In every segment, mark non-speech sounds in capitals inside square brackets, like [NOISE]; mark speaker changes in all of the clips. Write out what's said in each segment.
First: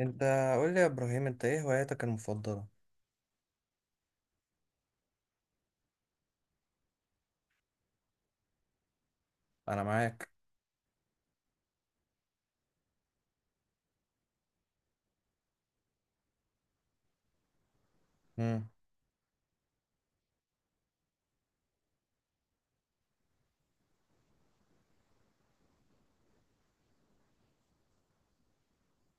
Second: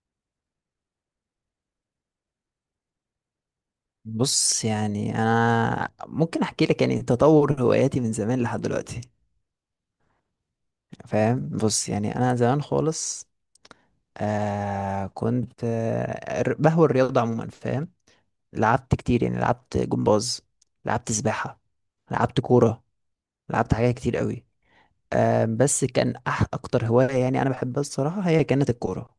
Speaker 1: انت قول لي يا ابراهيم، انت ايه هواياتك المفضلة؟
Speaker 2: بص يعني انا ممكن احكي لك يعني تطور هواياتي من زمان لحد دلوقتي،
Speaker 1: انا معاك.
Speaker 2: فاهم؟ بص يعني انا زمان خالص، كنت بهوى الرياضه عموما، فاهم؟
Speaker 1: مم.
Speaker 2: لعبت كتير، يعني لعبت جمباز، لعبت سباحه، لعبت كوره، لعبت حاجات كتير قوي. بس كان اكتر هوايه يعني انا بحبها الصراحه هي كانت الكوره،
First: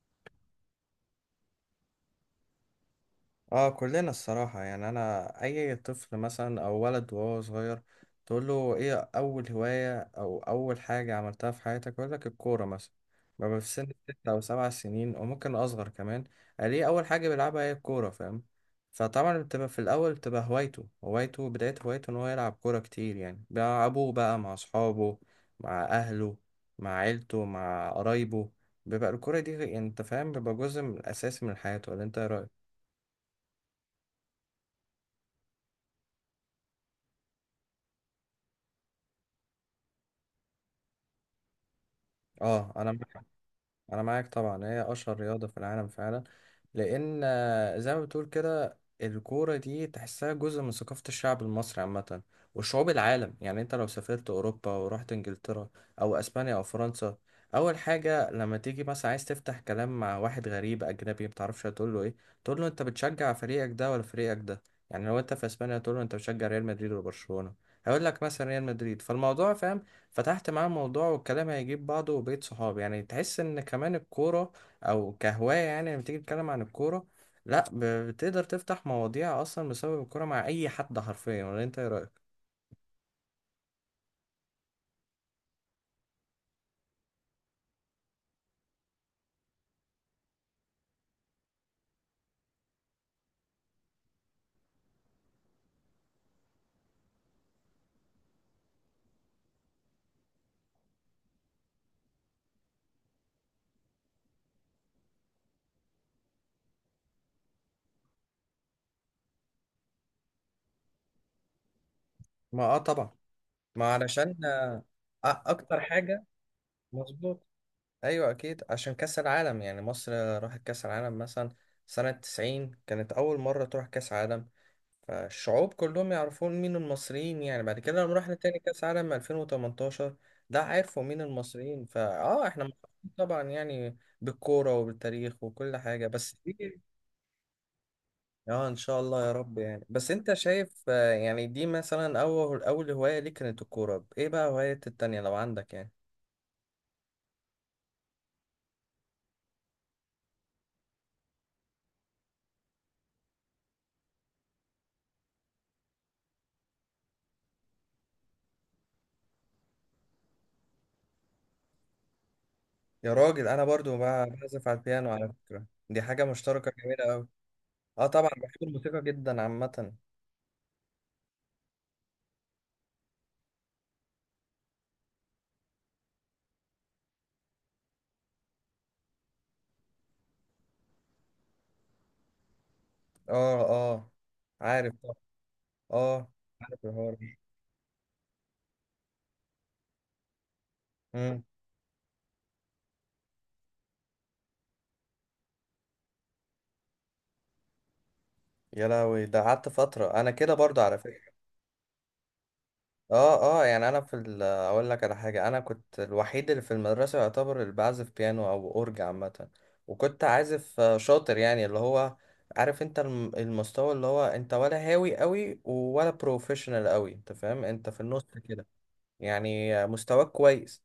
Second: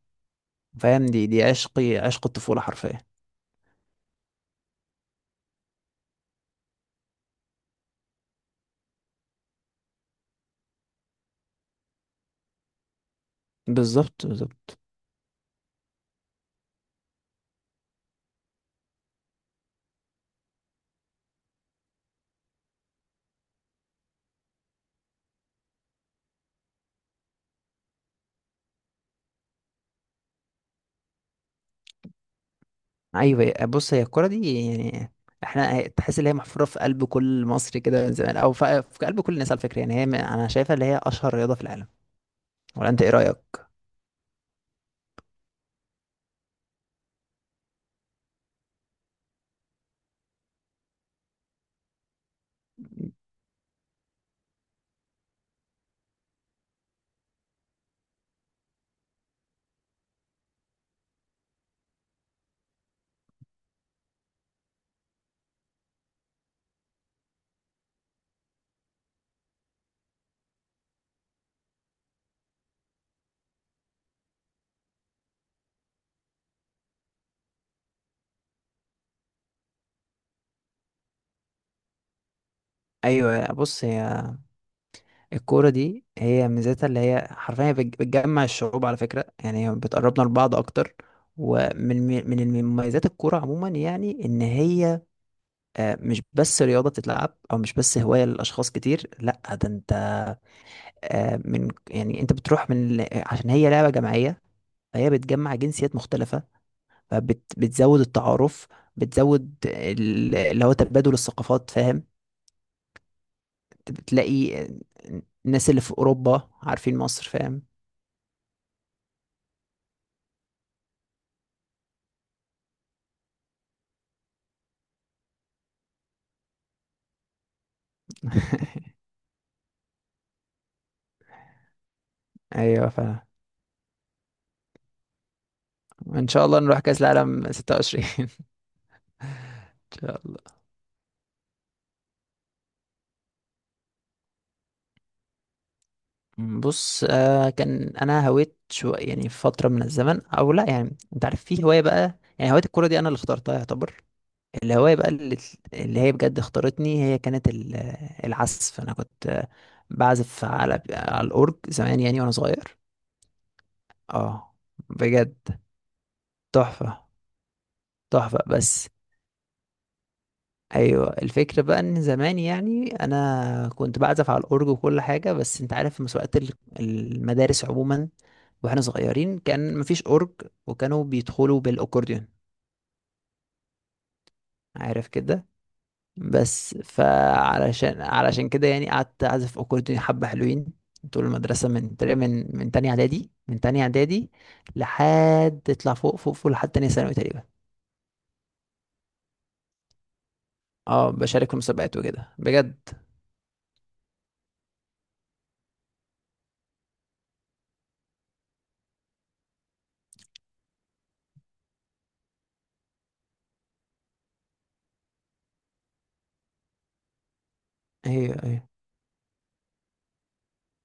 Speaker 2: فاهم؟ دي عشقي، عشق الطفوله حرفيا.
Speaker 1: اه، كلنا الصراحة، يعني انا اي طفل مثلا او ولد وهو صغير تقول له ايه اول هواية او اول حاجة عملتها في حياتك يقول لك الكورة مثلا. ببقى في سن ست
Speaker 2: بالظبط
Speaker 1: او سبع
Speaker 2: بالظبط.
Speaker 1: سنين او ممكن اصغر كمان. ليه اول حاجة بيلعبها هي الكورة، فاهم؟ فطبعا بتبقى في الاول بتبقى هوايته، بداية هوايته ان هو يلعب كورة كتير. يعني بيلعبوه بقى مع اصحابه، مع اهله، مع عيلته، مع قرايبه. بيبقى الكورة دي، يعني انت فاهم، بيبقى جزء من اساسي من حياته. ولا انت ايه رأيك؟
Speaker 2: ايوه، بص، هي الكرة دي يعني احنا تحس ان هي محفورة في قلب كل مصري كده من زمان، او في قلب كل الناس على فكرة، يعني هي انا شايفها اللي هي اشهر رياضة في العالم،
Speaker 1: اه،
Speaker 2: ولا
Speaker 1: انا
Speaker 2: انت ايه رأيك؟
Speaker 1: انا معاك طبعا، هي اشهر رياضه في العالم فعلا. لان زي ما بتقول كده الكوره دي تحسها جزء من ثقافه الشعب المصري عامه وشعوب العالم. يعني انت لو سافرت اوروبا ورحت انجلترا او اسبانيا او فرنسا، اول حاجه لما تيجي مثلا عايز تفتح كلام مع واحد غريب اجنبي متعرفش هتقول له ايه؟ تقول له انت بتشجع فريقك ده ولا فريقك ده. يعني لو انت في اسبانيا تقول له انت بتشجع ريال مدريد ولا برشلونه، هيقول لك مثلا ريال مدريد. فالموضوع فاهم، فتحت معاه الموضوع والكلام هيجيب بعضه وبقيت صحاب. يعني تحس ان كمان الكورة او كهواية، يعني لما تيجي تتكلم عن الكورة، لا، بتقدر تفتح مواضيع اصلا بسبب الكورة مع اي حد حرفيا. ولا انت ايه رأيك؟
Speaker 2: ايوه، بص، هي الكوره دي هي ميزتها اللي هي حرفيا بتجمع الشعوب على فكره، يعني هي بتقربنا لبعض اكتر. ومن مميزات الكوره عموما يعني ان هي مش بس رياضه بتتلعب، او مش بس هوايه لاشخاص كتير، لا ده انت من يعني انت بتروح عشان هي لعبه جماعيه، فهي بتجمع جنسيات مختلفة، فبتزود التعارف، بتزود اللي هو تبادل الثقافات، فاهم؟
Speaker 1: ما طبعا، ما علشان
Speaker 2: بتلاقي الناس
Speaker 1: اكتر
Speaker 2: اللي في
Speaker 1: حاجة.
Speaker 2: أوروبا عارفين مصر،
Speaker 1: مظبوط.
Speaker 2: فاهم؟
Speaker 1: ايوه اكيد، عشان كاس العالم. يعني مصر راحت كاس العالم مثلا سنة 90، كانت اول مرة تروح كاس عالم. فالشعوب كلهم يعرفون مين المصريين. يعني بعد كده لما رحنا تاني كاس
Speaker 2: [LAUGHS]
Speaker 1: عالم 2018 ده، عرفوا مين المصريين. فاه احنا
Speaker 2: أيوة،
Speaker 1: محظوظين
Speaker 2: فاهم.
Speaker 1: طبعا، يعني بالكورة وبالتاريخ وكل حاجة
Speaker 2: إن
Speaker 1: بس
Speaker 2: شاء الله نروح
Speaker 1: دي.
Speaker 2: كأس العالم 26. [LAUGHS] إن
Speaker 1: اه، ان شاء الله يا رب. يعني بس
Speaker 2: شاء
Speaker 1: انت
Speaker 2: الله.
Speaker 1: شايف، يعني دي مثلا اول اول هواية ليك كانت الكورة، ايه بقى هواية التانية لو عندك يعني؟
Speaker 2: بص كان أنا هويت شو يعني في فترة من الزمن، أو لأ، يعني أنت عارف، في هواية بقى، يعني هواية الكورة دي أنا اللي اخترتها يعتبر. الهواية بقى اللي هي بجد اختارتني، هي كانت العزف. أنا كنت بعزف على الأورج زمان يعني وأنا صغير.
Speaker 1: يا راجل انا برضو
Speaker 2: اه،
Speaker 1: بعزف على البيانو، على
Speaker 2: بجد
Speaker 1: فكرة دي حاجة مشتركة جميلة
Speaker 2: تحفة.
Speaker 1: قوي. اه طبعا،
Speaker 2: تحفة
Speaker 1: بحب
Speaker 2: بس.
Speaker 1: الموسيقى جدا عامة.
Speaker 2: أيوة، الفكرة بقى إن زمان يعني أنا كنت بعزف على الأورج وكل حاجة، بس أنت عارف في مسابقات المدارس عموما. واحنا صغيرين كان مفيش أورج، وكانوا بيدخلوا بالأكورديون.
Speaker 1: اه، اه، عارف
Speaker 2: عارف
Speaker 1: طبعا.
Speaker 2: كده.
Speaker 1: اه،
Speaker 2: بس
Speaker 1: عارف الحوار ده.
Speaker 2: علشان كده يعني قعدت اعزف اكورديون حبه حلوين طول
Speaker 1: مم.
Speaker 2: المدرسه، من تقريبا من تانية اعدادي لحد تطلع فوق فوق فوق، لحد تانية ثانوي تقريبا.
Speaker 1: يا لهوي، ده قعدت فترة انا كده برضو على
Speaker 2: اه،
Speaker 1: فكرة.
Speaker 2: بشارك في مسابقات وكده بجد.
Speaker 1: اه، اه، يعني انا اقول لك على حاجة، انا كنت الوحيد اللي في المدرسة يعتبر اللي بعزف بيانو او اورج عامة. وكنت عازف شاطر، يعني اللي هو عارف انت المستوى، اللي هو انت ولا هاوي قوي ولا بروفيشنال قوي، انت فاهم انت في النص
Speaker 2: ايوه
Speaker 1: كده.
Speaker 2: ايوه،
Speaker 1: يعني مستواك كويس.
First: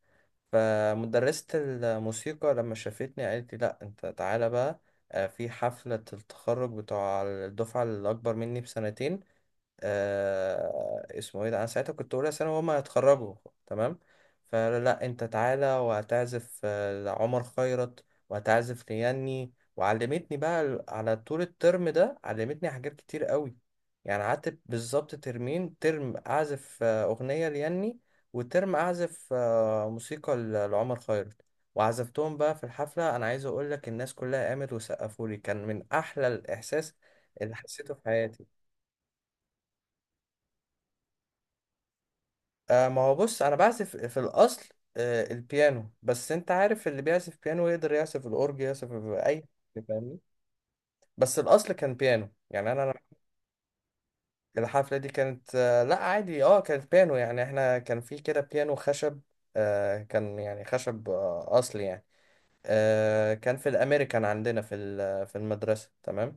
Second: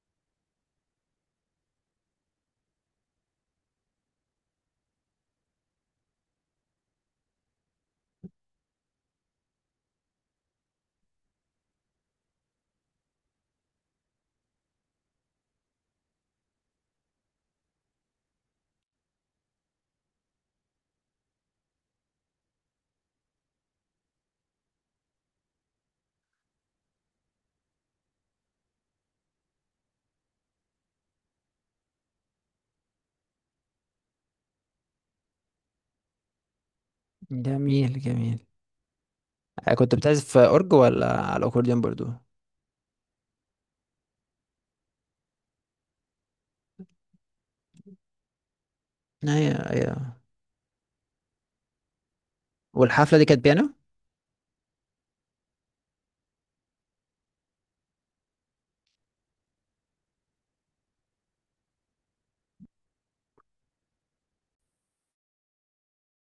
Speaker 1: فمدرسة الموسيقى لما شافتني قالت لي لا انت تعالى بقى في حفلة التخرج بتوع الدفعة الأكبر مني بسنتين. اسمه ايه ده، انا ساعتها كنت اولى ثانوي وهما هيتخرجوا، تمام. فلا، لا، انت تعالى وهتعزف لعمر خيرت وهتعزف لياني. وعلمتني بقى، على طول الترم ده علمتني حاجات كتير قوي. يعني قعدت بالظبط ترمين، ترم اعزف اغنية لياني، وترم اعزف موسيقى لعمر خيرت. وعزفتهم بقى في الحفلة. انا عايز اقول لك، الناس كلها قامت وسقفوا لي، كان من احلى الاحساس اللي حسيته في
Speaker 2: جميل
Speaker 1: حياتي.
Speaker 2: جميل. كنت بتعزف اورج ولا على الاكورديون برضو؟
Speaker 1: ما هو بص انا بعزف في الاصل البيانو، بس انت عارف اللي بيعزف بيانو يقدر يعزف الاورج، يعزف اي
Speaker 2: ايوه
Speaker 1: حاجة، فاهمني.
Speaker 2: ايوه.
Speaker 1: بس الاصل كان بيانو يعني انا.
Speaker 2: والحفله دي كانت بيانو؟
Speaker 1: أنا الحفله دي كانت لا عادي، كانت بيانو. يعني احنا كان في كده بيانو خشب، كان يعني خشب اصلي يعني. كان في الامريكان عندنا في المدرسه، تمام.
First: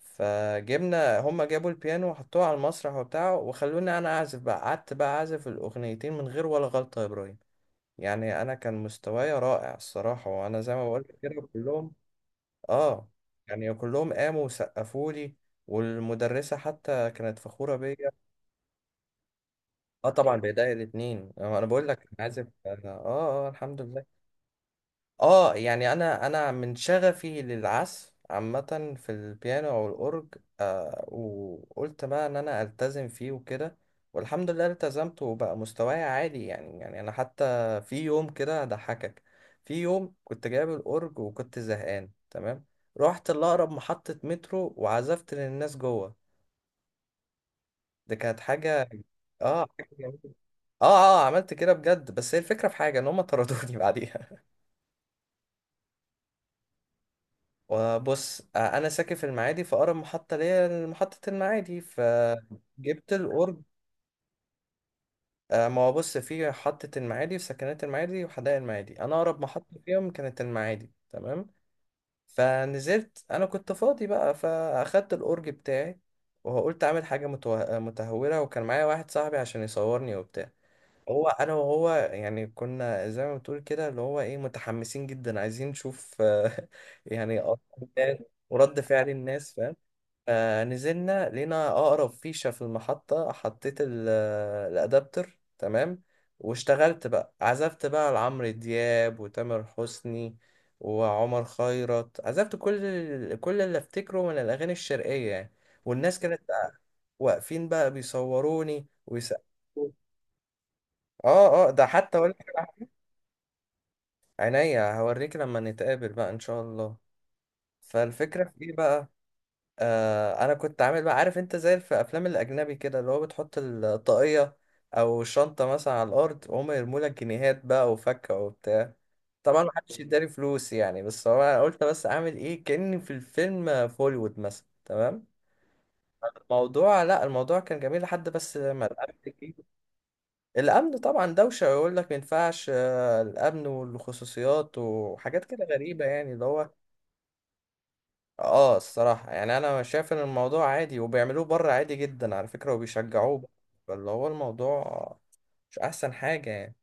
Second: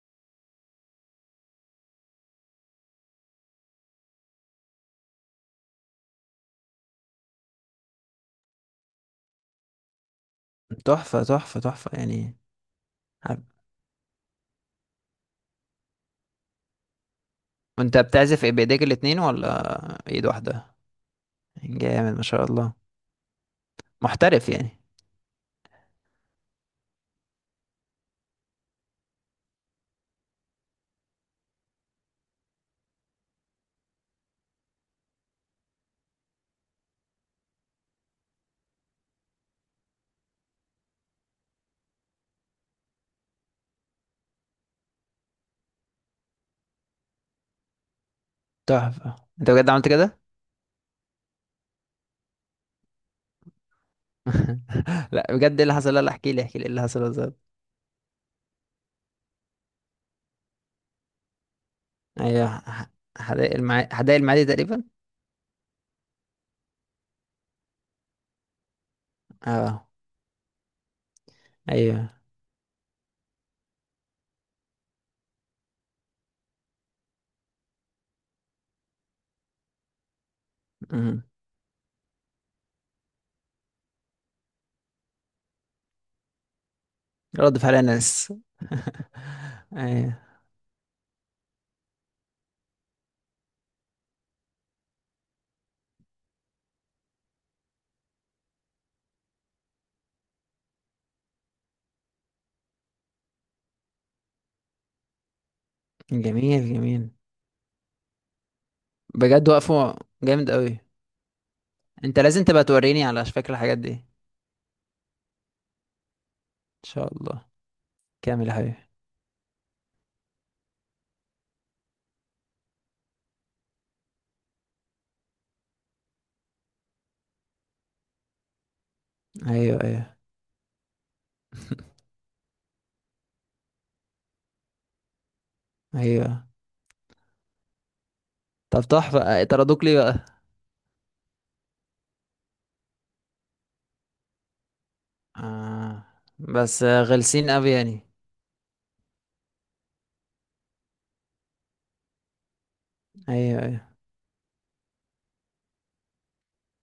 Speaker 1: فجبنا، هما جابوا البيانو وحطوه على المسرح وبتاع وخلوني انا اعزف بقى. قعدت بقى اعزف الاغنيتين من غير ولا غلطه يا ابراهيم. يعني انا كان مستواي رائع الصراحه، وانا زي ما بقول لك
Speaker 2: تحفه
Speaker 1: كده
Speaker 2: تحفه تحفه
Speaker 1: كلهم،
Speaker 2: يعني.
Speaker 1: اه،
Speaker 2: عارف-
Speaker 1: يعني كلهم قاموا وسقفوا لي، والمدرسه حتى كانت فخوره
Speaker 2: وانت
Speaker 1: بيا.
Speaker 2: بتعزف ايه بايديك الاتنين ولا
Speaker 1: اه
Speaker 2: ايد
Speaker 1: طبعا، بايديا
Speaker 2: واحده؟
Speaker 1: الاثنين، انا بقول لك أنا
Speaker 2: جامد ما شاء
Speaker 1: عازف،
Speaker 2: الله،
Speaker 1: الحمد لله.
Speaker 2: محترف يعني.
Speaker 1: اه، يعني انا من شغفي للعزف عامة في البيانو او الاورج، وقلت بقى ان انا التزم فيه وكده. والحمد لله التزمت وبقى مستواي عالي. يعني انا حتى في يوم كده هضحكك. في يوم كنت جايب الاورج وكنت زهقان تمام، رحت لاقرب محطة مترو وعزفت للناس جوه. دي كانت حاجة،
Speaker 2: تحفة، انت
Speaker 1: اه،
Speaker 2: بجد
Speaker 1: حاجة
Speaker 2: عملت
Speaker 1: جميلة.
Speaker 2: كده؟
Speaker 1: اه، اه، عملت كده بجد، بس هي الفكرة في حاجة ان هم طردوني [LAUGHS] بعديها.
Speaker 2: [LAUGHS] لا، بجد ايه اللي حصل؟ لا لا، احكي لي احكي لي ايه اللي حصل بالظبط.
Speaker 1: وبص، انا ساكن في المعادي، فاقرب محطه ليا محطه المعادي،
Speaker 2: ايوه،
Speaker 1: فجبت القرب.
Speaker 2: حدائق المعادي تقريبا.
Speaker 1: ما هو بص، في محطه المعادي، في سكنات المعادي وحدائق المعادي، انا اقرب محطه
Speaker 2: اه،
Speaker 1: فيهم كانت المعادي، تمام.
Speaker 2: ايوه.
Speaker 1: فنزلت، انا كنت فاضي بقى فاخدت الأورج بتاعي، وقلت اعمل حاجه متهوره، وكان معايا واحد صاحبي عشان يصورني وبتاع.
Speaker 2: امم
Speaker 1: هو انا وهو، يعني كنا زي ما بتقول كده اللي هو ايه، متحمسين جدا عايزين نشوف [LAUGHS] يعني
Speaker 2: رد
Speaker 1: آراء
Speaker 2: فعل
Speaker 1: الناس
Speaker 2: ناس.
Speaker 1: ورد فعل الناس، فاهم.
Speaker 2: [LAUGHS] ايوه،
Speaker 1: نزلنا لقينا أقرب فيشة في المحطة، حطيت الأدابتر، تمام. واشتغلت بقى، عزفت بقى لعمرو دياب وتامر حسني وعمر خيرت، عزفت كل اللي افتكره من الأغاني الشرقية يعني. والناس كانت
Speaker 2: جميل جميل.
Speaker 1: واقفين بقى بيصوروني
Speaker 2: بجد
Speaker 1: ويسقفوا.
Speaker 2: وقفوا؟ جامد قوي.
Speaker 1: اه، اه، ده حتى
Speaker 2: انت
Speaker 1: أقول لك
Speaker 2: لازم تبقى
Speaker 1: على حاجة.
Speaker 2: توريني على فكرة الحاجات دي. ان
Speaker 1: عينيا هوريك لما نتقابل بقى إن شاء الله.
Speaker 2: شاء الله،
Speaker 1: فالفكرة
Speaker 2: كامل يا
Speaker 1: في إيه
Speaker 2: حبيبي.
Speaker 1: بقى؟ انا كنت عامل بقى، عارف انت زي في افلام الاجنبي كده، اللي هو بتحط الطاقية او شنطة مثلا على الارض وهم يرموا لك جنيهات بقى وفكة وبتاع. طبعا
Speaker 2: ايوه
Speaker 1: محدش
Speaker 2: ايوه.
Speaker 1: يداري فلوس يعني، بس هو انا قلت بس
Speaker 2: [LAUGHS]
Speaker 1: اعمل ايه كأني في الفيلم في هوليوود مثلا، تمام.
Speaker 2: ايوه.
Speaker 1: الموضوع، لا الموضوع كان جميل لحد بس
Speaker 2: طب
Speaker 1: ما الامن
Speaker 2: تحفة،
Speaker 1: جه.
Speaker 2: طردوك ليه بقى؟
Speaker 1: الامن طبعا دوشة ويقول لك ما ينفعش، الامن والخصوصيات وحاجات كده غريبة،
Speaker 2: آه.
Speaker 1: يعني اللي هو.
Speaker 2: بس غلسين قوي يعني.
Speaker 1: اه، الصراحة يعني انا شايف ان الموضوع عادي وبيعملوه بره عادي جدا على فكرة، وبيشجعوه بره.
Speaker 2: ايوه ايوه.
Speaker 1: فاللي هو الموضوع مش احسن حاجة يعني.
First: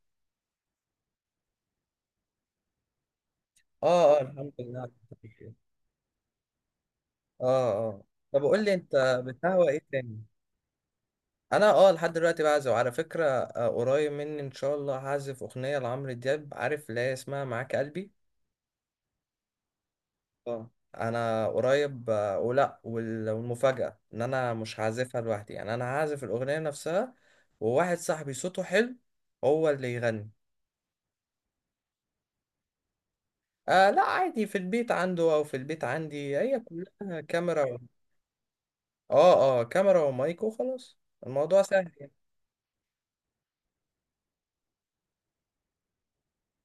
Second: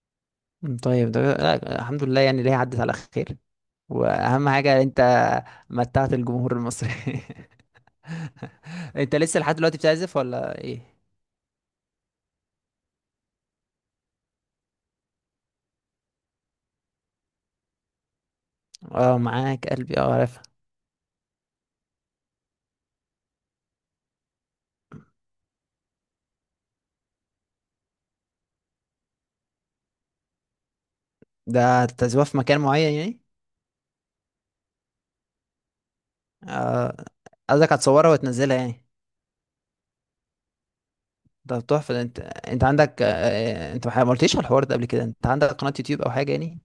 Speaker 2: طيب ده لا، الحمد لله يعني اللي هي عدت على خير.
Speaker 1: اه، اه،
Speaker 2: واهم
Speaker 1: الحمد لله
Speaker 2: حاجه
Speaker 1: على
Speaker 2: انت
Speaker 1: التوفيق.
Speaker 2: متعت الجمهور المصري.
Speaker 1: اه، اه، طب قول لي انت
Speaker 2: [LAUGHS] انت لسه لحد
Speaker 1: بتهوى
Speaker 2: دلوقتي
Speaker 1: ايه
Speaker 2: بتعزف
Speaker 1: تاني؟
Speaker 2: ولا ايه؟
Speaker 1: انا لحد دلوقتي بعزف على فكرة. قريب مني ان شاء الله هعزف اغنية لعمرو دياب، عارف اللي هي اسمها معاك قلبي.
Speaker 2: اه، معاك قلبي، اه عارف.
Speaker 1: اه، انا قريب ولا والمفاجأة ان انا مش هعزفها لوحدي، يعني انا هعزف الاغنية نفسها وواحد صاحبي صوته حلو هو اللي يغني.
Speaker 2: ده تعزفها في مكان معين يعني؟
Speaker 1: لا عادي، في البيت عنده او في البيت عندي، هي
Speaker 2: اه،
Speaker 1: كلها كاميرا
Speaker 2: قصدك
Speaker 1: و...
Speaker 2: هتصورها وتنزلها يعني.
Speaker 1: اه، اه، كاميرا ومايك وخلاص،
Speaker 2: ده
Speaker 1: الموضوع سهل
Speaker 2: تحفه، ده
Speaker 1: يعني.
Speaker 2: انت عندك، انت ما قلتليش على الحوار ده قبل كده، انت عندك قناه يوتيوب او حاجه يعني؟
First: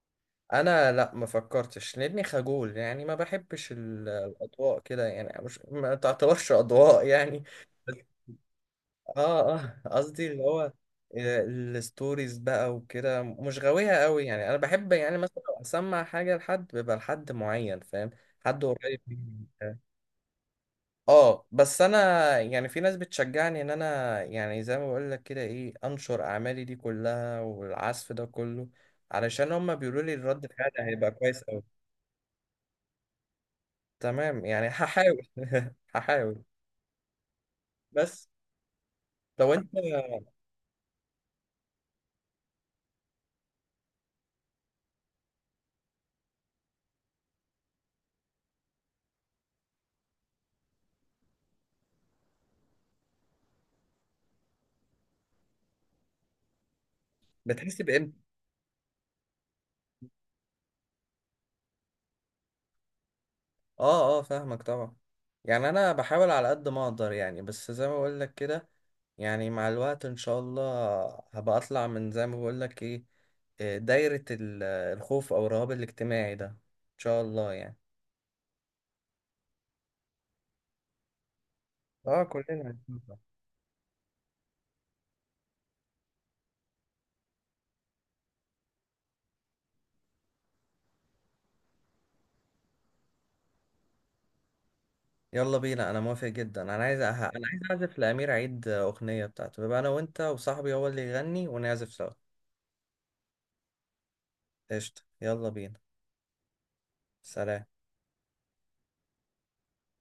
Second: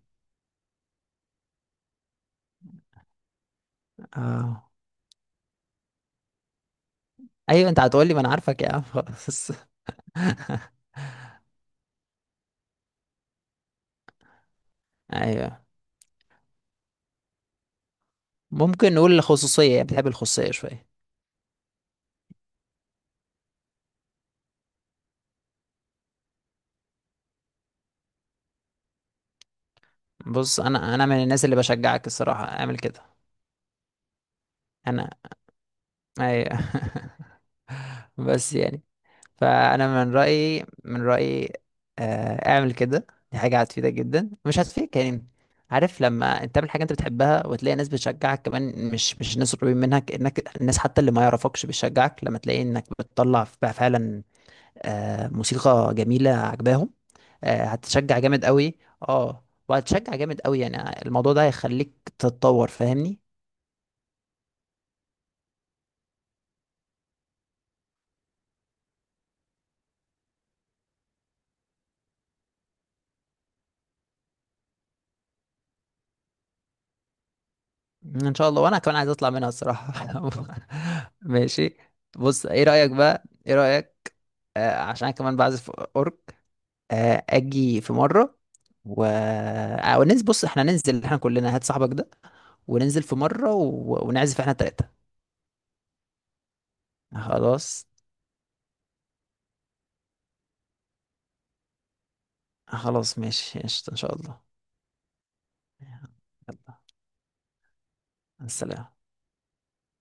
Speaker 1: انا لا، ما فكرتش لاني خجول، يعني ما بحبش
Speaker 2: اه،
Speaker 1: الاضواء كده، يعني مش، ما تعتبرش اضواء يعني.
Speaker 2: ايوه. انت هتقولي ما انا عارفك يا عم،
Speaker 1: اه،
Speaker 2: خلاص.
Speaker 1: اه، قصدي اللي هو
Speaker 2: [LAUGHS]
Speaker 1: الستوريز بقى وكده مش غاويها قوي يعني. انا بحب يعني مثلا
Speaker 2: ايوه،
Speaker 1: لو اسمع حاجه لحد بيبقى لحد معين، فاهم؟ حد
Speaker 2: ممكن
Speaker 1: قريب
Speaker 2: نقول
Speaker 1: مني.
Speaker 2: الخصوصيه، يعني بتحب الخصوصيه شويه.
Speaker 1: اه، بس انا يعني في ناس بتشجعني ان انا، يعني زي ما بقول لك كده، ايه انشر اعمالي دي كلها والعزف ده كله، علشان هما بيقولوا لي الرد
Speaker 2: بص،
Speaker 1: الفعل
Speaker 2: انا
Speaker 1: هيبقى
Speaker 2: من
Speaker 1: كويس
Speaker 2: الناس اللي
Speaker 1: قوي.
Speaker 2: بشجعك الصراحه، اعمل كده.
Speaker 1: تمام، يعني
Speaker 2: انا.
Speaker 1: هحاول [LAUGHS] هحاول،
Speaker 2: ايوه. [LAUGHS]
Speaker 1: بس
Speaker 2: بس يعني.
Speaker 1: لو انت
Speaker 2: فانا من رايي، من رايي. اعمل كده، دي حاجه هتفيدك جدا، مش هتفيدك يعني؟ عارف لما انت تعمل حاجه انت بتحبها وتلاقي ناس بتشجعك كمان، مش ناس قريبين منك، انك الناس حتى اللي ما يعرفكش بتشجعك، لما تلاقي انك بتطلع بقى فعلا موسيقى جميله عجباهم،
Speaker 1: بتحس بامتى.
Speaker 2: هتشجع جامد قوي. اه، وهتشجع جامد قوي يعني. الموضوع ده هيخليك تتطور، فاهمني؟
Speaker 1: اه، اه، فاهمك طبعا. يعني انا بحاول على قد ما اقدر، يعني بس زي ما بقول لك كده، يعني مع الوقت ان شاء الله هبقى اطلع من، زي ما بقول لك ايه، إيه، دايرة الخوف او الرهاب الاجتماعي ده، ان شاء الله يعني.
Speaker 2: ان شاء الله، وانا كمان عايز اطلع منها الصراحه. [LAUGHS] ماشي.
Speaker 1: اه،
Speaker 2: بص، ايه
Speaker 1: كلنا
Speaker 2: رايك
Speaker 1: هنشوفها.
Speaker 2: بقى، ايه رايك عشان أنا كمان بعزف اورك. اجي في مره و وننزل، بص احنا ننزل احنا كلنا، هات صاحبك ده وننزل في مره ونعزف احنا التلاته.
Speaker 1: يلا بينا، انا موافق جدا، انا عايز
Speaker 2: خلاص.
Speaker 1: اعزف لامير عيد اغنية بتاعته، يبقى انا وانت وصاحبي هو اللي يغني ونعزف سوا.
Speaker 2: خلاص ماشي قشطة ان شاء الله.
Speaker 1: قشطة، يلا بينا.
Speaker 2: يلا.
Speaker 1: سلام.
Speaker 2: السلام.